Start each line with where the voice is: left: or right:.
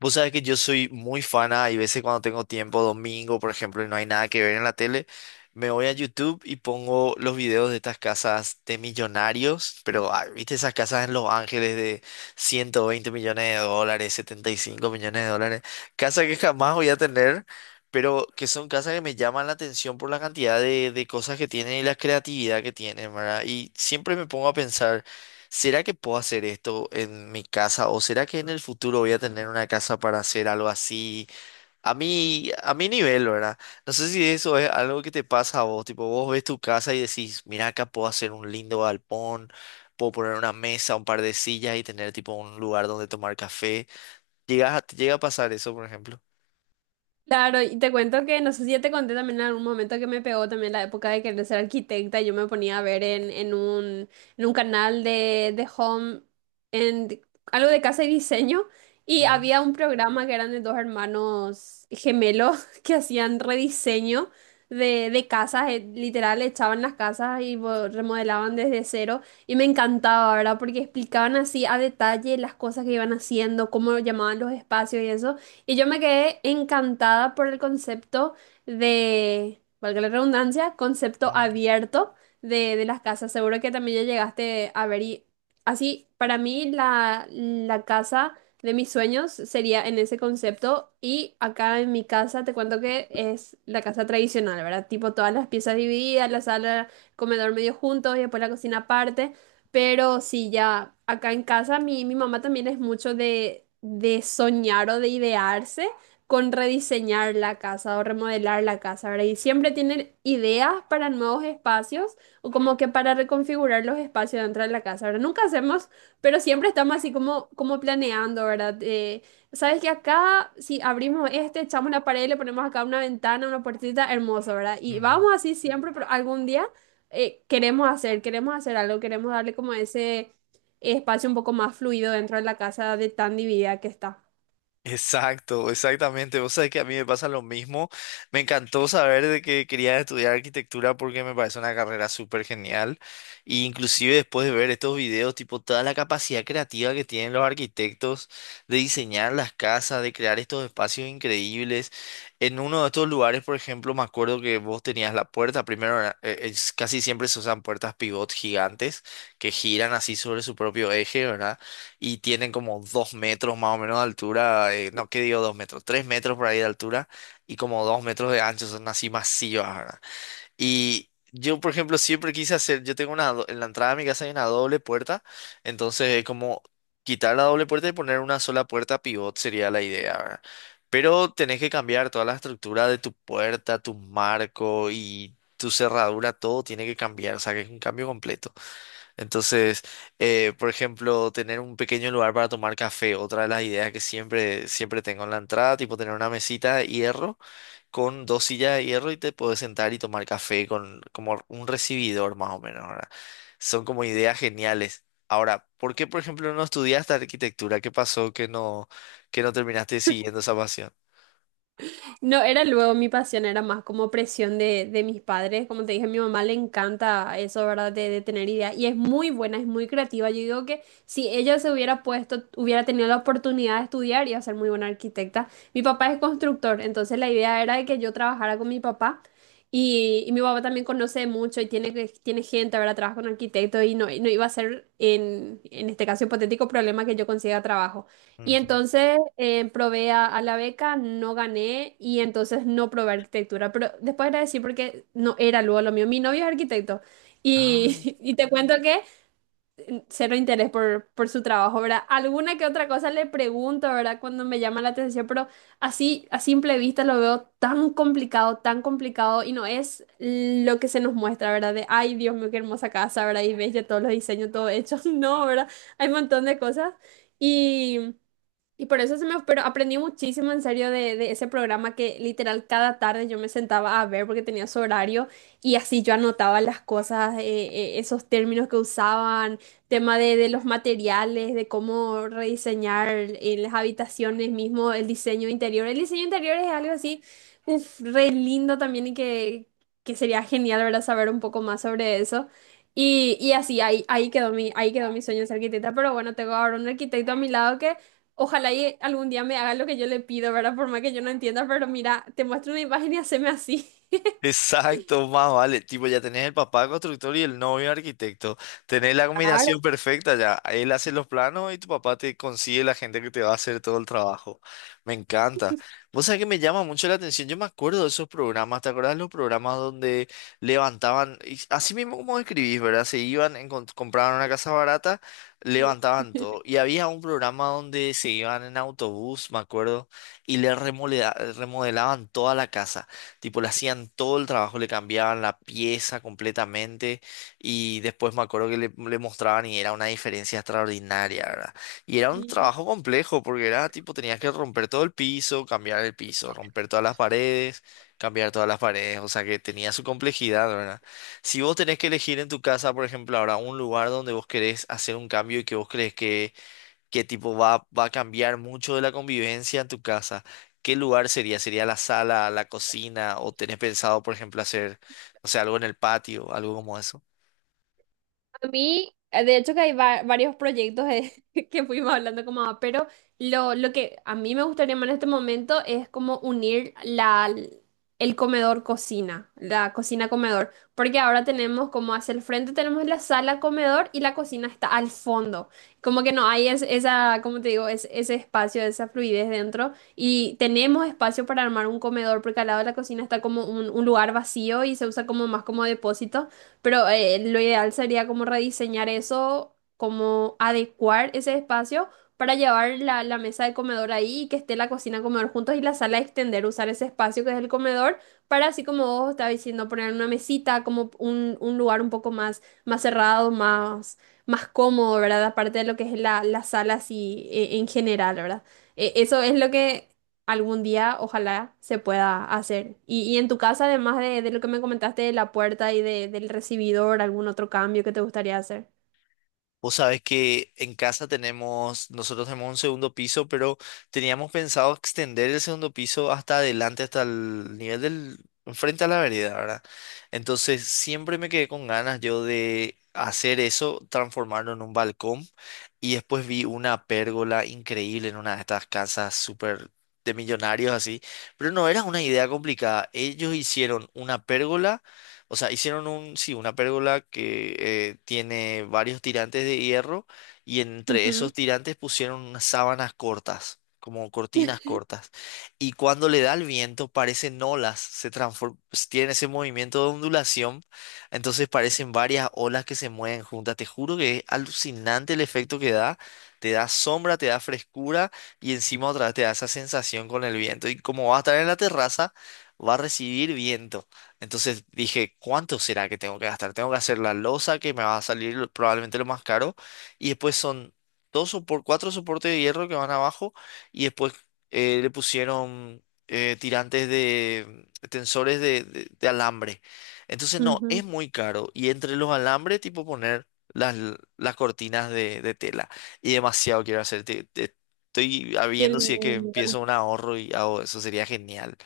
left: Vos sabés que yo soy muy fana, hay veces cuando tengo tiempo, domingo, por ejemplo, y no hay nada que ver en la tele, me voy a YouTube y pongo los videos de estas casas de millonarios, pero ah, viste esas casas en Los Ángeles de 120 millones de dólares, 75 millones de dólares, casas que jamás voy a tener, pero que son casas que me llaman la atención por la cantidad de cosas que tienen y la creatividad que tienen, ¿verdad? Y siempre me pongo a pensar. ¿Será que puedo hacer esto en mi casa o será que en el futuro voy a tener una casa para hacer algo así a mi nivel, ¿verdad? No sé si eso es algo que te pasa a vos, tipo vos ves tu casa y decís, mira acá puedo hacer un lindo galpón, puedo poner una mesa, un par de sillas y tener tipo un lugar donde tomar café. Te llega a pasar eso, por ejemplo?
right: Claro, y te cuento que no sé si ya te conté también en algún momento que me pegó también la época de querer ser arquitecta. Yo me ponía a ver en un canal de home, en de- algo de casa y diseño, y
left: Ujú,
right: había un programa que eran de dos hermanos gemelos que hacían rediseño de casas, literal, echaban las casas y remodelaban desde cero. Y me encantaba, ¿verdad? Porque explicaban así a detalle las cosas que iban haciendo, cómo llamaban los espacios y eso. Y yo me quedé encantada por el concepto de, valga la redundancia, concepto
left: ujú,
right: abierto de las casas. Seguro que también ya llegaste a ver y así, para mí la casa de mis sueños sería en ese concepto, y acá en mi casa te cuento que es la casa tradicional, ¿verdad? Tipo todas las piezas divididas, la sala, comedor medio juntos y después la cocina aparte. Pero sí, ya acá en casa mi mamá también es mucho de soñar o de idearse con rediseñar la casa o remodelar la casa, ¿verdad? Y siempre tiene ideas para nuevos espacios o como que para reconfigurar los espacios dentro de la casa, ¿verdad? Nunca hacemos, pero siempre estamos así como, como planeando, ¿verdad? Sabes que acá, si abrimos este, echamos la pared, le ponemos acá una ventana, una puertita, hermoso, ¿verdad? Y
left: ujú.
right: vamos así siempre, pero algún día queremos hacer algo, queremos darle como ese espacio un poco más fluido dentro de la casa de tan dividida que está.
left: Exacto, exactamente. Vos sabés que a mí me pasa lo mismo. Me encantó saber de que quería estudiar arquitectura porque me parece una carrera súper genial. Y inclusive después de ver estos videos, tipo toda la capacidad creativa que tienen los arquitectos de diseñar las casas, de crear estos espacios increíbles. En uno de estos lugares, por ejemplo, me acuerdo que vos tenías la puerta. Primero, casi siempre se usan puertas pivot gigantes que giran así sobre su propio eje, ¿verdad? Y tienen como dos metros más o menos de altura, no, ¿qué digo dos metros? Tres metros por ahí de altura y como dos metros de ancho, son así masivas, ¿verdad? Y yo, por ejemplo, siempre quise hacer, yo tengo una, en la entrada de mi casa hay una doble puerta, entonces es como quitar la doble puerta y poner una sola puerta pivot sería la idea, ¿verdad? Pero tenés que cambiar toda la estructura de tu puerta, tu marco y tu cerradura, todo tiene que cambiar, o sea que es un cambio completo. Entonces, por ejemplo, tener un pequeño lugar para tomar café, otra de las ideas que siempre tengo en la entrada, tipo tener una mesita de hierro con dos sillas de hierro y te puedes sentar y tomar café con como un recibidor más o menos, ¿verdad? Son como ideas geniales. Ahora, ¿por qué, por ejemplo, no estudiaste arquitectura? ¿Qué pasó que no terminaste siguiendo esa pasión?
right: No, era luego mi pasión, era más como presión de mis padres. Como te dije, a mi mamá le encanta eso, ¿verdad? De tener ideas. Y es muy buena, es muy creativa. Yo digo que si ella se hubiera puesto, hubiera tenido la oportunidad de estudiar, iba a ser muy buena arquitecta. Mi papá es constructor, entonces la idea era de que yo trabajara con mi papá. Y mi papá también conoce mucho y tiene, tiene gente, ¿verdad? Trabaja con arquitectos y no, no iba a ser, en este caso hipotético, problema que yo consiga trabajo. Y
left: Ujú.
right: entonces probé a la beca, no gané y entonces no probé arquitectura. Pero después agradecí porque no era luego lo mío. Mi novio es arquitecto y,
left: Ah.
right: y te cuento que cero interés por su trabajo, ¿verdad? Alguna que otra cosa le pregunto, ¿verdad? Cuando me llama la atención, pero así a simple vista lo veo tan complicado y no es lo que se nos muestra, ¿verdad? De, ay, Dios mío, qué hermosa casa, ¿verdad? Y ves ya todos los diseños, todo hecho. No, ¿verdad? Hay un montón de cosas. Y y por eso se me, pero aprendí muchísimo en serio de ese programa que literal cada tarde yo me sentaba a ver porque tenía su horario y así yo anotaba las cosas, esos términos que usaban, tema de los materiales, de cómo rediseñar las habitaciones mismo, el diseño interior. El diseño interior es algo así, uf, re lindo también y que sería genial, ¿verdad? Saber un poco más sobre eso. Y así, ahí, ahí quedó mi sueño de ser arquitecta, pero bueno, tengo ahora un arquitecto a mi lado que ojalá y algún día me haga lo que yo le pido, ¿verdad? Por más que yo no entienda, pero mira, te muestro una imagen y haceme así.
left: Exacto, más vale. Tipo, ya tenés el papá constructor y el novio arquitecto. Tenés la
right: Claro.
left: combinación perfecta ya. Él hace los planos y tu papá te consigue la gente que te va a hacer todo el trabajo. Me encanta. Vos sabés que me llama mucho la atención. Yo me acuerdo de esos programas. ¿Te acordás los programas donde levantaban, y así mismo como escribís, ¿verdad? Se iban, compraban una casa barata,
right: Sí.
left: levantaban todo. Y había un programa donde se iban en autobús, me acuerdo, y le remodelaban toda la casa. Tipo, le hacían todo el trabajo, le cambiaban la pieza completamente y después me acuerdo que le mostraban y era una diferencia extraordinaria, ¿verdad? Y era un trabajo complejo porque era tipo, tenías que romper todo el piso, cambiar el piso, romper todas las paredes, cambiar todas las paredes, o sea que tenía su complejidad, ¿verdad? Si vos tenés que elegir en tu casa, por ejemplo, ahora un lugar donde vos querés hacer un cambio y que vos crees que va a cambiar mucho de la convivencia en tu casa. ¿Qué lugar sería? ¿Sería la sala, la cocina? ¿O tenés pensado, por ejemplo, hacer, no sé, algo en el patio, algo como eso?
right: A mí, de hecho que hay varios proyectos que fuimos hablando como, va, pero lo que a mí me gustaría más en este momento es como unir el comedor cocina, la cocina comedor, porque ahora tenemos como hacia el frente tenemos la sala comedor y la cocina está al fondo, como que no hay esa, como te digo, es, ese espacio, esa fluidez dentro y tenemos espacio para armar un comedor porque al lado de la cocina está como un lugar vacío y se usa como más como depósito. Pero lo ideal sería como rediseñar eso, como adecuar ese espacio para llevar la mesa de comedor ahí y que esté la cocina comedor juntos y la sala extender, usar ese espacio que es el comedor para así como vos estabas diciendo, poner una mesita, como un lugar un poco más, más cerrado, más, más cómodo, ¿verdad? Aparte de lo que es la sala así en general, ¿verdad? Eso es lo que algún día ojalá se pueda hacer. Y en tu casa, además de lo que me comentaste de la puerta y del recibidor, ¿algún otro cambio que te gustaría hacer?
left: Vos sabés que en casa tenemos, nosotros tenemos un segundo piso, pero teníamos pensado extender el segundo piso hasta adelante, hasta el nivel del, frente a la vereda, ¿verdad? Entonces siempre me quedé con ganas yo de hacer eso, transformarlo en un balcón y después vi una pérgola increíble en una de estas casas súper de millonarios así, pero no era una idea complicada. Ellos hicieron una pérgola, o sea, hicieron un, sí, una pérgola que tiene varios tirantes de hierro y entre esos
right: Ujú,
left: tirantes pusieron unas sábanas cortas, como cortinas cortas. Y cuando le da el viento parecen olas, tiene ese movimiento de ondulación, entonces parecen varias olas que se mueven juntas. Te juro que es alucinante el efecto que da. Te da sombra, te da frescura y encima otra vez te da esa sensación con el viento. Y como va a estar en la terraza, va a recibir viento. Entonces dije, ¿cuánto será que tengo que gastar? Tengo que hacer la losa que me va a salir probablemente lo más caro. Y después son dos por cuatro soportes de hierro que van abajo. Y después le pusieron tirantes de tensores de alambre. Entonces no, es
right: ujú.
left: muy caro. Y entre los alambres, tipo poner las cortinas de tela. Y demasiado quiero hacer. Estoy
right: Qué
left: viendo si es
right: lindo.
left: que empiezo un ahorro y hago eso. Sería genial.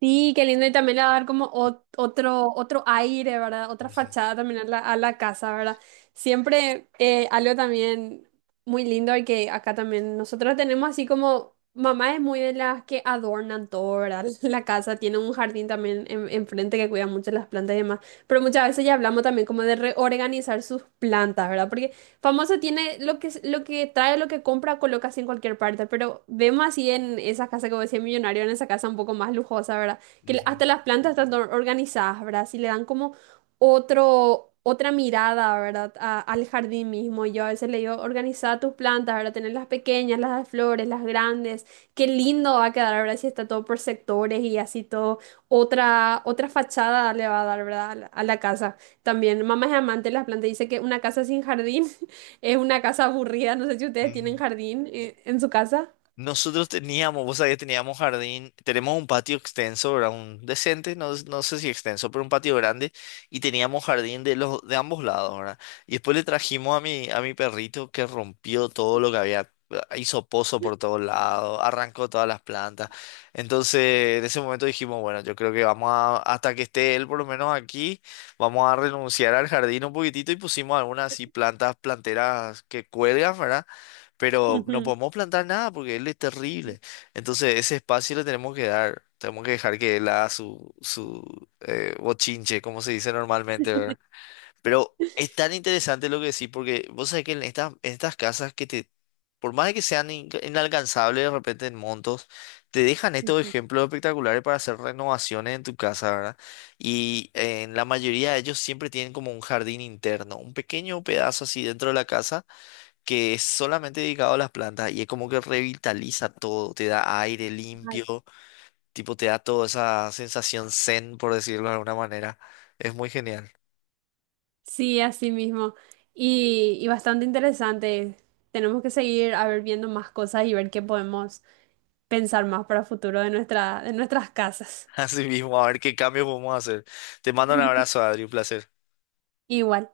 right: Sí, qué lindo. Y también le va a dar como otro, otro aire, ¿verdad? Otra
left: Ujú,
right: fachada también a a la casa, ¿verdad? Siempre algo también muy lindo y que acá también nosotros tenemos así como, mamá es muy de las que adornan todo, ¿verdad? La casa tiene un jardín también enfrente que cuida mucho las plantas y demás. Pero muchas veces ya hablamos también como de reorganizar sus plantas, ¿verdad? Porque famoso tiene lo que trae, lo que compra, coloca así en cualquier parte, pero vemos así en esa casa como vos decías millonario, en esa casa un poco más lujosa, ¿verdad? Que
left: ujú,
right: hasta las plantas están organizadas, ¿verdad? Así le dan como otro, otra mirada, ¿verdad? Al jardín mismo. Yo a veces le digo, organiza tus plantas, ¿verdad? Tener las pequeñas, las de flores, las grandes. Qué lindo va a quedar, ¿verdad? Si está todo por sectores y así todo. Otra, otra fachada le va a dar, ¿verdad? A a la casa. También, mamá es amante de las plantas. Dice que una casa sin jardín es una casa aburrida, no sé si ustedes tienen
left: ujú.
right: jardín en su casa.
left: Nosotros teníamos, vos sabés, teníamos jardín, tenemos un patio extenso, ¿verdad? Un decente, no, no sé si extenso, pero un patio grande y teníamos jardín de los de ambos lados, ¿verdad? Y después le trajimos a mi perrito que rompió todo lo que había, hizo pozo por todos lados, arrancó todas las plantas. Entonces, en ese momento dijimos, bueno, yo creo que vamos a hasta que esté él por lo menos aquí, vamos a renunciar al jardín un poquitito y pusimos algunas así plantas planteras que cuelgan, ¿verdad? Pero no
right: Ujú,
left: podemos plantar nada porque él es terrible. Entonces ese espacio le tenemos que dar, tenemos que dejar que él haga su bochinche, como se dice normalmente, ¿verdad? Pero es tan interesante lo que decís, porque vos sabés que en estas casas que te, por más de que sean inalcanzables de repente en montos, te dejan estos
right: ujú.
left: ejemplos espectaculares para hacer renovaciones en tu casa, ¿verdad? Y en la mayoría de ellos siempre tienen como un jardín interno, un pequeño pedazo así dentro de la casa que es solamente dedicado a las plantas y es como que revitaliza todo, te da aire limpio, tipo te da toda esa sensación zen, por decirlo de alguna manera. Es muy genial.
right: Sí, así mismo. Y bastante interesante. Tenemos que seguir a ver viendo más cosas y ver qué podemos pensar más para el futuro de nuestras casas.
left: Así mismo, a ver qué cambios podemos hacer. Te mando un
right: Sí.
left: abrazo, Adri, un placer.
right: Igual.